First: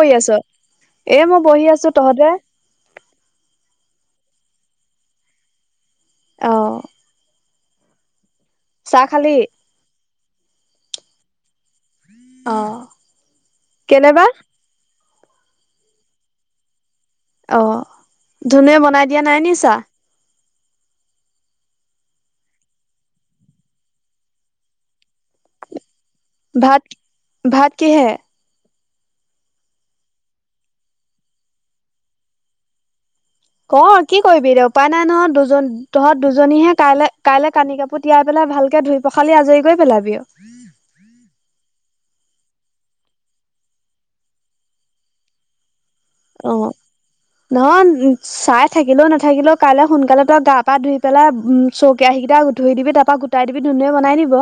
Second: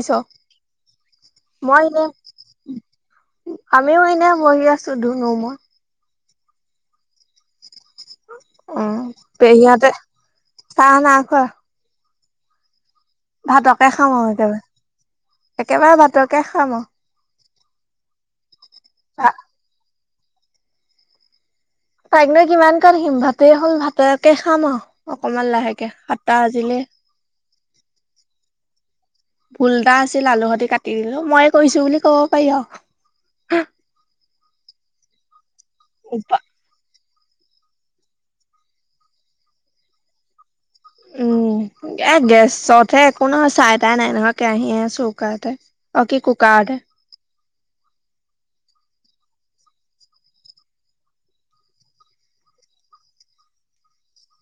কৰি আছ? এ বহি মই আছো এনে তহঁতে আমিও এনে বহি আছো ধুনু মই অ অ চাহ খালি পেহী হতে চাহ না খোৱা অ ভাতকে খাম কেলেবা আৰু একেবাৰে একেবাৰে ভাতকে খাম আৰু অ ধুনুুৱে বনাই দিয়া নাই নি চাহ তাইক নৈ কিমান কৈ থাকিম ভাতে হ'ল ভাতেকে খাম আৰু অকনমান লাহেকে বাজিলে ভাত ভাত কিহে? ভুল এটা আছিল আলু হতি কাটি দিলো মই কৰিছো বুলি কব পাৰি আও ক কি কৰিবি এতিয়া উপায় নাই নহয় দুজন তহঁত দুজনীহে তালে কাইলে কানি কাপোৰ তিয়াই পেলাই ভালকে ধুই পখালি আজৰি কৰি পেলাবি অ উম এ গেছতহে একো নহয় চাই তাই নাই নহয় কেৰাহী চৌকা এটা অ কি অ কুকাৰত হে নহয় চাই থাকিলেও নাথাকিলেও কাইলে সোনকালে তই গা পা ধুই পেলাই চৰো কেৰাহী কেইটা ধুই দিবি তাপা গোটাই দিবি ধুনুয়ে বনাই দিব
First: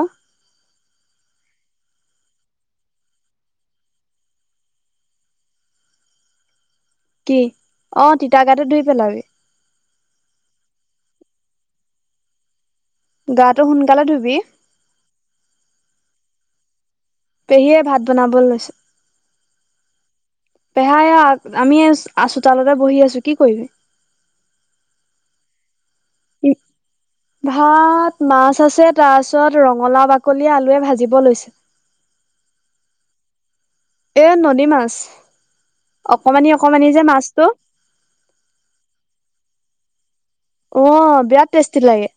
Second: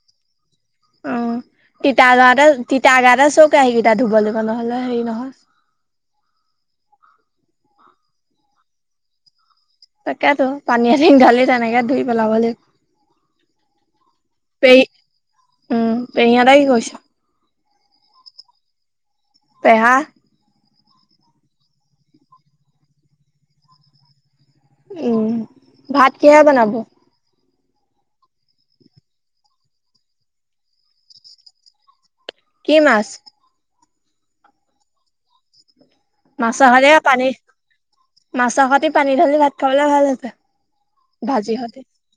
অ তিতা গাতে তিতা গাতে চৰো কেৰাহি কেইটা ধুব লাগিব নহলে হেৰি নহয়। কি অ তিতা গাতে ধুই পেলাবি তাকেতো পানী এতিং ধালি তেনেকে ধুই পেলাব লাগিব। গাটো সোনকালে ধুবি পে উম পেহী হতে কি কৰিছে? পেহীয়ে ভাত বনাব লৈছে পেহা পেহা এয়া আমি আছো চুতালতে বহি আছো কি কৰিবি উম ভাত কিহে বনাব? ভাত মাছ আছে তাৰপিছত ৰঙালাও বাকলি আলুৱে ভাজিব লৈছে কি মাছ? এ নদী মাছ অকমানি মাছৰ অকমানি হতে যে পানী মাছটো মাছৰ হতি পানী ঢালি ভাত খাবলৈ ভাল হৈছে অ বিয়া ভাজি সতি টেষ্টি লাগে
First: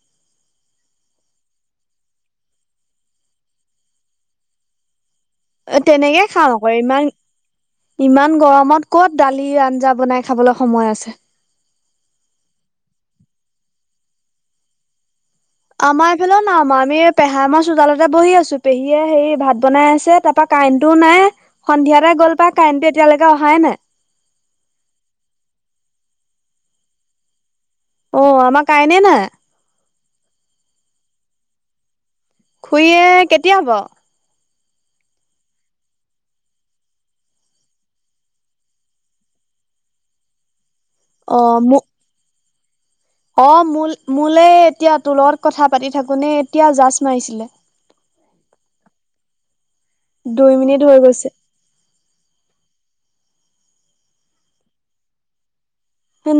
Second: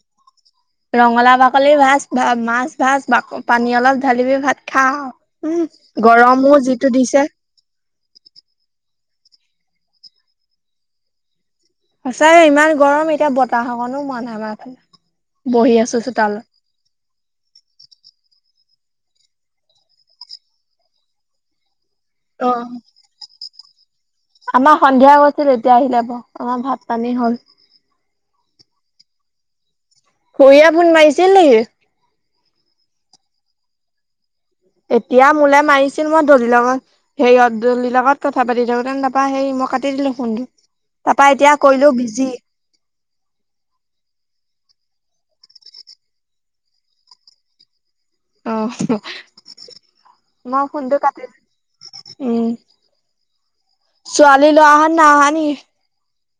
ৰঙালাও বাকলি ভাজ ভাত মাছ ভাজ পানী অলপ ঢালিবি ভাত খা আও উম এ তেনেকে খাওঁ গৰমো আক যিটো ইমান দিছে ইমান গৰমত ক'ত দালি আঞ্জা বনাই খাবলৈ সময় আছে সঁচাই ইমান গৰম এতিয়া বতাহকনো মৰা নাই বহি আছো আমাৰ এইফালেও চোতালত নাই মৰা আমি পেহা মই চোতালতে বহি আছো চু পেহীয়ে হে ভাত বনাই আছে তাৰ পা কাৰেণ্টোও নাই সন্ধিয়াতে গ'ল অ পাই কাৰেণ্টটো এতিয়ালকে অহাই নাই আমাৰ সন্ধিয়া গৈছিল এতিয়া আহিলে বা অ ভাত পানী হ'ল অ আমাৰ কাইনে নাই খুৰীয়ে ফোন মাৰিছিল নেকি খুৰিয়ে কেতিয়া বাও এতিয়া মোলে মাৰিছিল মই দলিৰ লগত সেইয়ত দলিৰ লগত কথা পাতি থাকোতে নাপা সেই মই কাটি দিলো ফোনটো তাৰপা অ এতিয়া মোক কৰিলো বিজি অ মো মোলে এতিয়া তো লগত কথা পাতি থাকোতে এতিয়া জাষ্ট মাৰিছিলে অ দুই মই মিনিট ফোনটো হৈ কাটি গৈছে। দিলো উম ছোৱালী লৱাহত নাই অহা নি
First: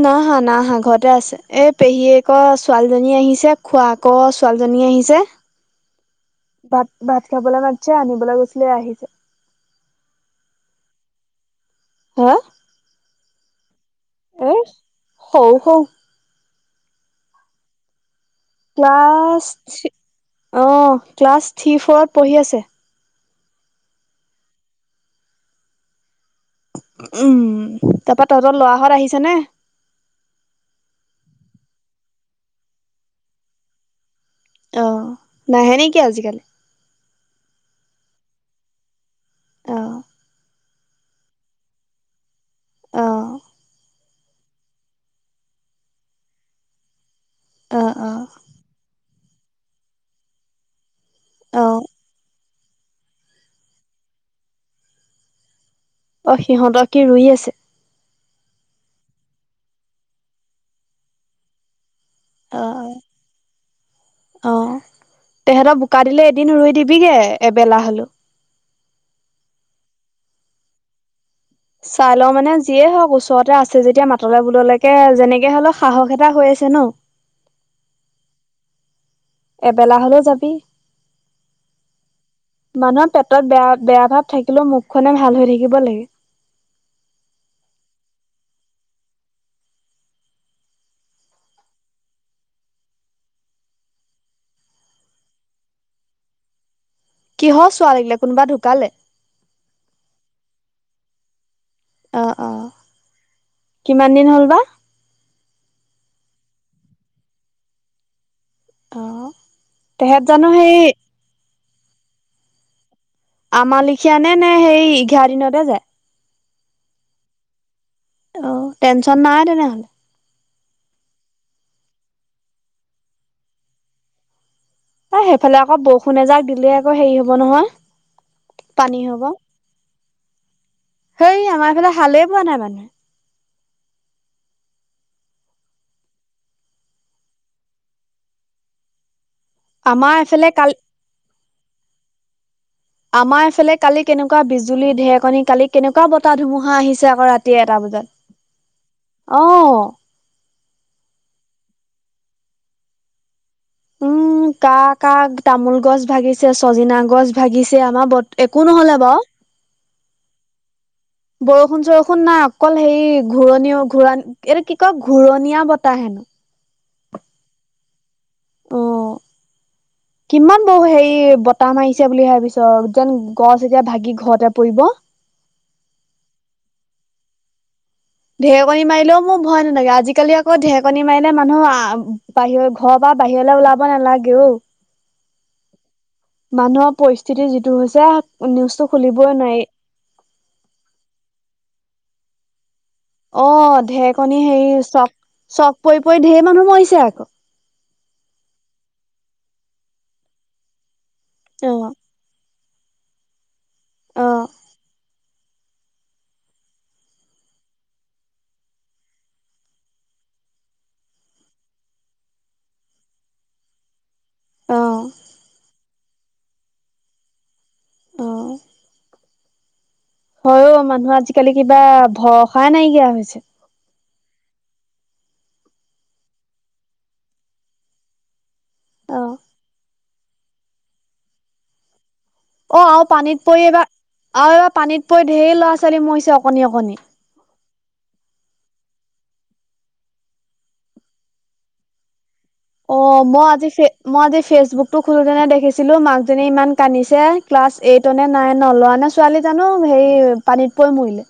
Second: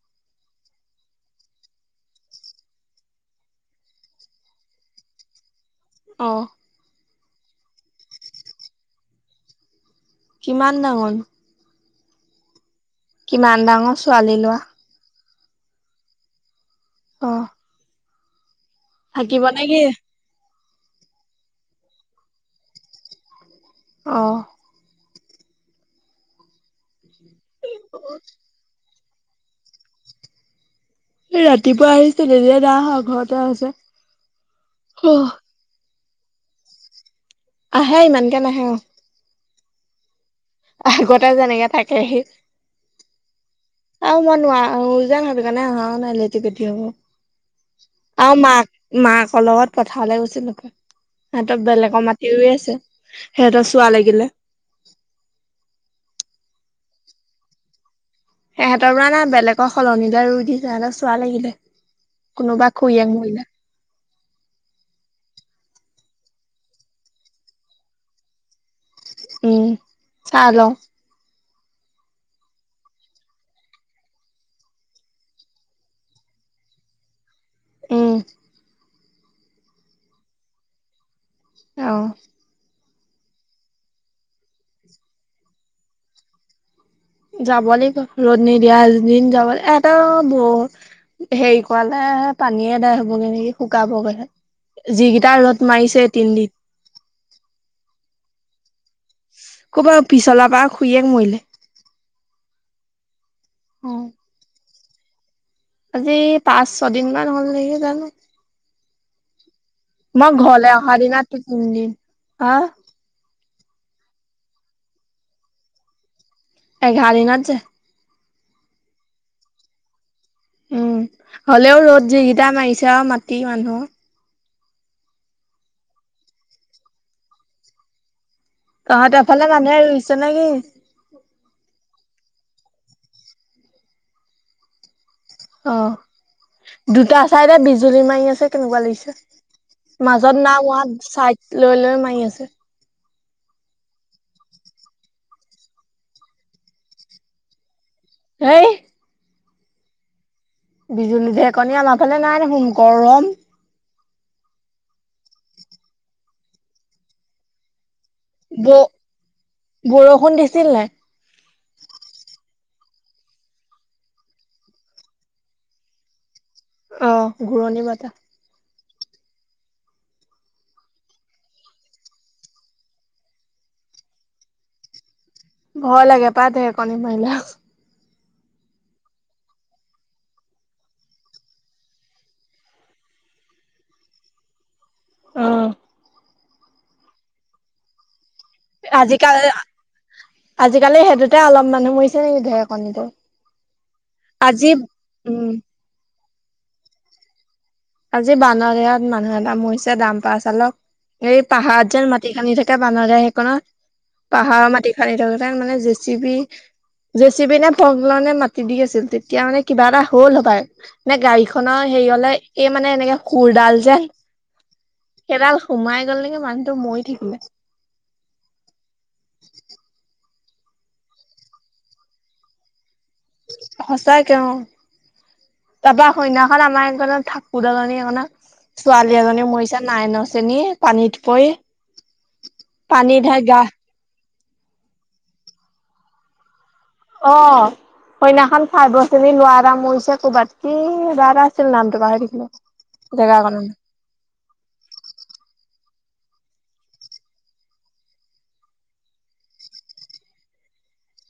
না অহা না ঘৰতে আছে এই পেহীয়েক ছোৱালীজনী আহিছে খোৱাক ছোৱালীজনী জনী আহিছে আহঁ ভাত ভাত খাবলৈ মাতিছে আনিবলৈ গৈছিলে আহিছে কিমান ডাঙৰ হা কিমান ডাঙৰ ছোৱালী এ লোৱা সৰু সৰু অ থাকিব ক্লাছ নে কি থি অ ক্লাছ থি ফৰত পঢ়ি আছে অহ। উম তাৰ পৰা তহঁতৰ লৰাহত আহিছে নে ৰাতিপুৱা আহিছে নিজে না অহা ঘৰতে আছে অ নাহে নেকি আজিকালি আহে ইমানকে নাহে অ। অ আগতে যেনেকে থাকেহি অ আৰু মই নোৱাৰো যে সেইটো কাৰণে অহা নাই লেটি পেটি হব অ অ আৰু মাক মাকৰ লগত পথালে গৈছিল হপাই অ সিহতৰ বেলেগৰ মাটি ৰুই আছে সিহঁতৰ চোৱা লাগিলে অ সিহঁতৰ কি ৰুই আছে। সিহঁতৰ পৰা না বেলেগৰ সলনিলে ৰুই দিছে আৰু সিহঁতৰ চোৱা লাগিলে অ কোনোবা খুৰীয়েক মৰিলে অ তেহেত বু কা দিলে এদিন ৰুই দিবিগে এবেলা হলো। উম চাই ল চাই লও মানে যিয়ে হওক ওচৰতে আছে যেতিয়া মাতলে বুললেকে যেনেকে হলেও সাহস এটা হৈ ছে ন উম। এবেলা হ'লেও যাবি আহ। মানুহৰ পেটত বেয়া বেয়া ভাৱ থাকিলেও মুখনে ভাল হৈ থাকিব লাগে। যাব লাগিব ৰ'দ নিদিয়া দিন যাব লাগিব এটা ব হেৰি কৰালে পানীয়ে এদাই হ'বগৈ নেকি শুকাব গেহে যিকেইটা ৰ'দ মাৰিছে এ তিনদিন কিহৰ চোৱা লাগিলে কোনোবা ঢুকালে। ক'বাত পিছলা পাৰৰ খুয়েক মৰিলে। অ অ অ কিমান দিন হ'ল বা আজি পাঁচ ছয়দিন মান হ'ল নেকি জানো অ' তেহেঁত মই জানো ঘৰলে সেই অহাৰ দিনা তিনদিন হা আম লেখিয়া নে নে সেই এঘাৰ দিনতে যায় এঘাৰ দিনত যে অ টেনচন নাই তেনেহলে উম হ'লেও ৰ'দ যিকিটা মাৰিছে আৰু মাটি মানুহ ত সেইফালে আকৌ বৰষুণ এজাক দিলেই আকৌ হেৰি হব নহয়। পানী তহঁতৰ হব ফালে মানুহে ৰুইছে নেকি? সেই আমাৰ এইফালে হালে পোৱা নাই মানে। অ দুটা চাইডে বিজুলী মাৰি আছে কেনেকুৱা লাগিছে। আমাৰ মাজত এইফালে কালি নাই মৰা চাইড লৈ লৈ মাৰি আছে। আমাৰ এইফালে কালি কেনেকুৱা বিজুলী ঢেকনি কালি কেনেকুৱা বতাহ ধুমুহা আহিছে আকৌ ৰাতি এটা বজাত। সেই। অহ। বিজুলী ঢেকনী আমাৰ ফালে নাই দেখোন গৰম। উম কাৰ কাৰ তামোল গছ ভাঙিছে চজিনা গছ ভাঙিছে। আমাৰ বত একো ব- নহ'লে বাৰু। বৰষুণ দিছিল নাই। বৰষুণ চৰষুণ নাই অকল হেৰি ঘূৰণি ঘূৰা এইটো কি কয় ঘূৰণীয়া বতাহে উম। অহ ঘুৰণী বতাহ। অ'। কিমান বৌ হেৰি বতাহ মাৰিছে বুলি ভাবিছ যেন গছ এতিয়া ভাঙি ঘৰতে পৰিব। ভয় লাগে পায় ঢেৰেকণী মাৰিলে। ঢেৰেকণী মাৰিলেও মোৰ ভয় নাথাকে। আজিকালি আকৌ ঢেৰকণী মাৰিলে মানুহ আহ বাহিৰৰ ঘৰৰ পৰা। বাহিৰলৈ ওলাব নালাগেও। অহ। মানুহৰ পৰিস্থিতি যিটো হৈছে। নিউজটো আজি খুলিবই কালি নোৱাৰি আজি কালি সেইটোতে অলপ মানুহ মাৰিছে নেকি ঢেৰ- অ ঢেৰকণী হেৰি চক উম। চক পৰি পৰি ঢেৰ মানুহ মৰিছে আকৌ। আজি বানৰ ইয়াত মানুহ এটা মৰিছে দামপাৰ চালক এই অ পাহাৰ যেন মাটি খান্দি থাকে। এতিয়া বানৰ সেইখনত পাহাৰৰ মাটি খান্দি থাকোতে মানে J C P J C P নে [unintelligible] মাতি দি আছিল তেতিয়া মানে কিবা এটা হ'ল হ'ব পাৰে নে গাড়ীখনৰ। হেৰি হলে এই মানে এনেকে খুৰডাল যে অ সেইডাল সোমাই সোমাই মানুহটো মৰি থাকিলে। অহ। [unintelligible] হয় মানুহৰ আজি কালি কিবা ভৰসাই নাইকিয়া হৈছে। সঁচাকে অ তাৰ পৰা সন্যখন আমাৰ এইখনত থাকো [unintelligible] ছোৱালী অ এজনী অ মৰিছে নাইনৰ শ্ৰেনী পানীত পৰি। অ আৰু পানী ঢাই পানীত গা পৰি এইবাৰ আৰু এইবাৰ পানীত পৰি ঢেৰ ল'ৰা ছোৱালী মৰিছে অকমাণি অকমাণি। অ। সেইদিনাখন ফাইবৰ শ্ৰেণী ল'ৰা এটা মৰিছে ক'ৰবাত কি আছিল নামটো পাহৰি থাকিলো। অ মই আজি মই আজি ফেচবুক টো খোলোতে দেখিছোঁ। দেখিলোঁ মাকজনী ইমান কান্দিছে। ক্লাছ এইট নে নাইনৰ ল'ৰা নে ছোৱালী জানো সেই পানীত পৰি মৰিলে।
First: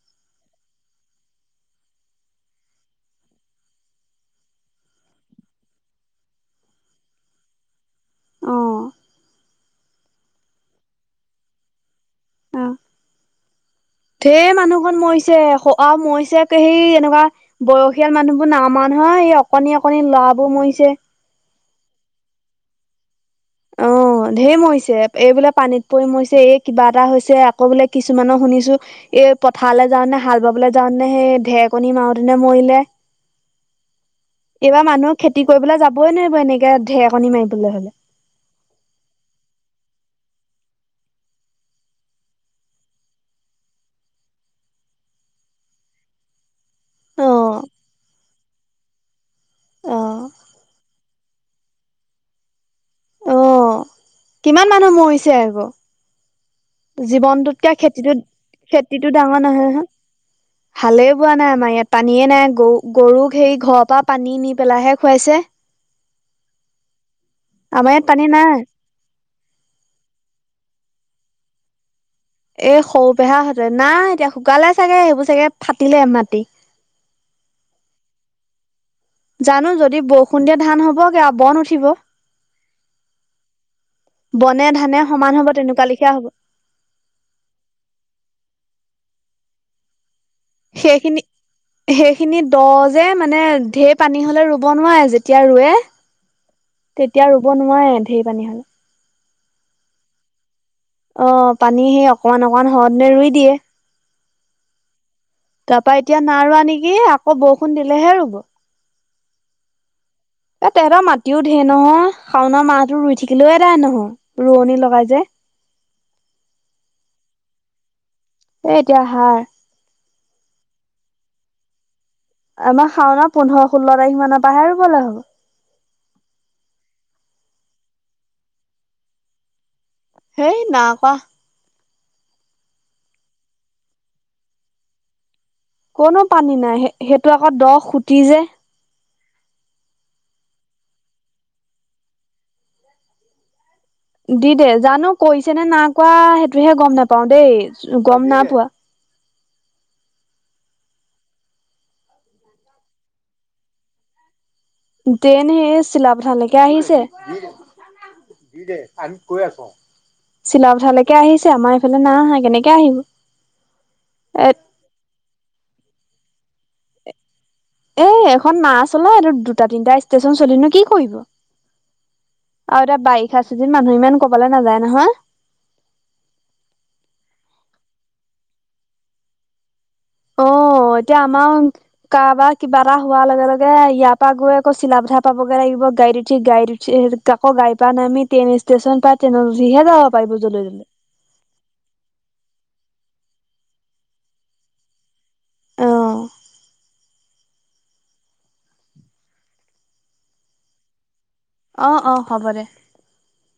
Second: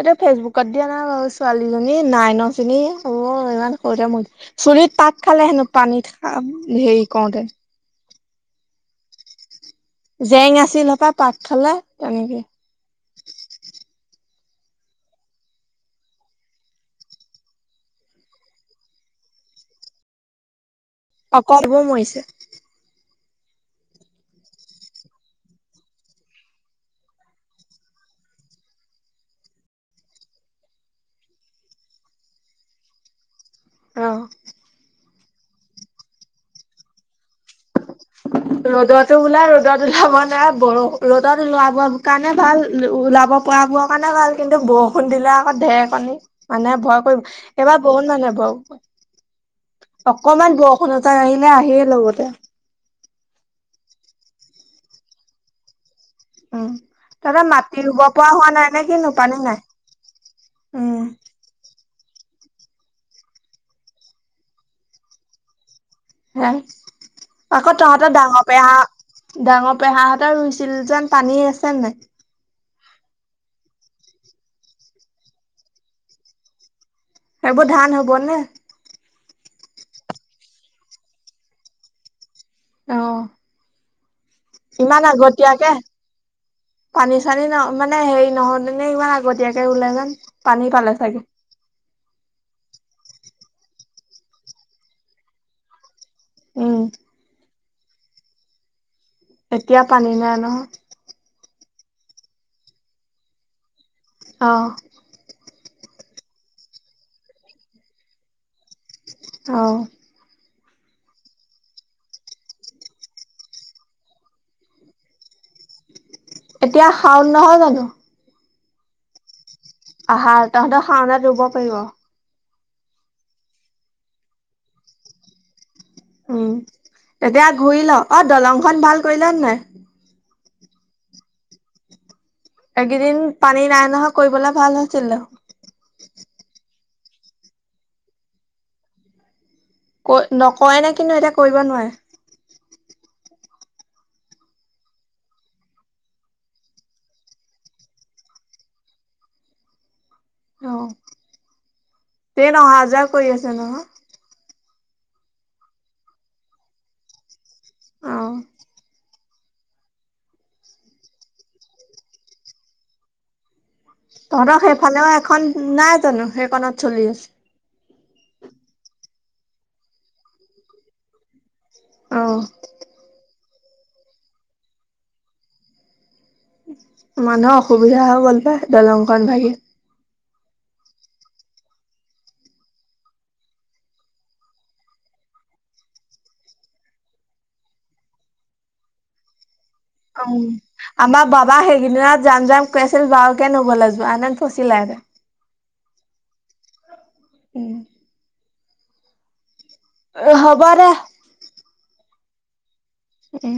এয়া ফেচবুকত দিয়া নাই বাৰু ছোৱালীজনী নাইন শ্ৰেনী হ'ব ইমান সৰুতে মৰি চুলিত পাক খালে হেনো পানীত হেৰি কৰোঁতে। অ জেং আছিল সপাই পাক খালে তেনেকে। ঢেৰ মানুহ খন মৰিছে মৰিছে সেই এনেকুৱা বয়সীয়াল মানুহবোৰ নাই মৰা নহয়। এই অকনি অকনি লৰাবোৰ মৰিছে। কম কৈ মৰিছে। অ [unintelligible] ঢেৰ মৰিছে এই বোলে পানীত পৰি মৰিছে এই কিবা এটা হৈছে আকৌ বোলে কিছুমানৰ শুনিছোঁ। এই পথাৰলৈ যাওঁ নে হাল বাবলৈ যাওঁ নে সেই ঢেৰকনী মাৰতেনে মৰিলে। অ। এইবাৰ মানুহক খেতি কৰিবলৈ যাবই নোৱাৰিব এনেকে ঢেৰকণী মাৰিবলৈ হ'লে। ৰ'দতো ওলাই ৰ'দত ওলাব নাই বৰষুণ ৰ'দত ওলাব কাৰণে ভাল ওলাব। পোৱা বোৰ কাৰণে ভাল কিন্তু বৰষুণ দিলে আকৌ ঢেৰকণী। মানে ভয় অ কৰিব এইবাৰ বহুত মানুহে ভয় অ কৰিব অকমান বৰষুণজ আহিলে আহিয় লগতে অ কিমান মানুহ মৰিছে আকৌ উম তহঁতৰ জীৱনটোতকে মাটি ৰুব খেতিটো পৰা হোৱা নাই নে কিনো খেতিটো পানী ডাঙৰ নাই নাহয় হা- উম ভালে বোৱা নাই আমাৰ ইয়াত- পানী নাই গৰু গৰুক হেৰি ঘৰৰ পৰা পানী নি পেলাইাহে খুৱাইছে। হা আকৌ আমাৰ ইয়াত তহতেৰ পানী ডাঙৰ নাই পেহা ডাঙৰ পেহাাহঁতৰ ৰুইছিল যেন- পানী আছে নাই। এই সৰু পেহা হঁতে নাই এতিয়া শুকালে চাগে সেইবোৰ চাগে ফাটিলে মাটি এইবোৰ ধান হ'ব নে জানো যদি বৰষুণ দিয়া ধান হব কে বন উঠিব। আহ বনে ধানে ইমান সমান হব আগতিয়াকে তেনেকুৱা লিখীয়া হব পানী চানী ন মানে হেৰি নহয়। ইবমান আগতীয়াকে ৰুলে যেন পানী পালে চাগে সেইখিনি সেইখিনি দ যে মানে ৰ পানী হলে ব নোৱাৰে যেতিয়া। উম দব নোৱাৰে ঢেৰ পানী হ'লে- এতিয়া পানী নাই নহয়। অ পানী সেই অকমান অকমান সৰদ ৰুই দিয়ে আহ তাৰপা এতিয়া ন ৰোৱা নেকি আকৌ বৰষুণ দিলেহে ৰৰুব অ এ তহেঁতৰ মাটিও ঢেৰ নহ শাওনা মাহো ৰুই থাকিলেও এদাই নহয় ৰোৱনী লগাই যে- এতিয়া শাওণ নহয় জানো- এ এতিয়া আহাৰ আহাৰ তহঁতৰ শাওনাত ৰুব পাৰিব। আমাৰ শাওনা পোন্ধৰ ষোল্ল তাৰিখ মানৰ পৰাহে ৰুবলে হ'ব- উম তেতিয়া ঘূৰি ল অ দলংখন ভাল কৰিল নাই। হেই ন কোৱা। এইকেইদিন পানী নাই নহয় কৰিবলে ভাল হৈছিলে। কনো পানী নাই সেইটো আকৌ দ সুটি যে- ক নকয় নে কিন্তু এয়া কৰিব নোৱাৰে। দি দে জানো কৰিছে নে না কোৱা সেইটোহে গম নাপাও দেই গম নাপোৱা। অ এই নহাজাৰ কৰি আছে নহয়। দেন সেই চিলাপথালৈকে আহিছে অ দে চিলা পথালৈকে আহিছে আমাৰ এইফালে না আহা কেনেকে আহিব। এ তঁৰক সেইফালেও এখন নাই জানো সেইখনত চলি আছে। এ এখন না চলা এই দুটা তিনিটা ষ্টেশচন চল নো কি কৰিব- অ আৰু এতিয়া বাৰিষা চিদিন মানুহ ইমান কবলৈ নাযায় নহয়। মানুহৰ অসুবিধা হৈ গ'ল পায়। দলংখন ভাগি অ এতিয়া আমাৰ কাৰবাৰ কিবা এটা হোৱাৰ লগে লগে ইয়াৰ পৰা গৈ আকৌ চিলা পঠা পাবগে লাগিব। গাড়ী উঠি গাড় উি আকৌ গাড় পা নাই আমিট্ৰেইন ষ্টেচন প ট্ৰেইনত- উঠিহে যাব পাৰিব উম যলৈ তলৈ। আমাৰ বাবা সেইকদিনত যাম যাম কৈ আছি ছিল বাওকে নগলে যোৱা হেতেন ফচিলে হলে অহ উম অ হ'ব দে অ অ হ'ব দে উম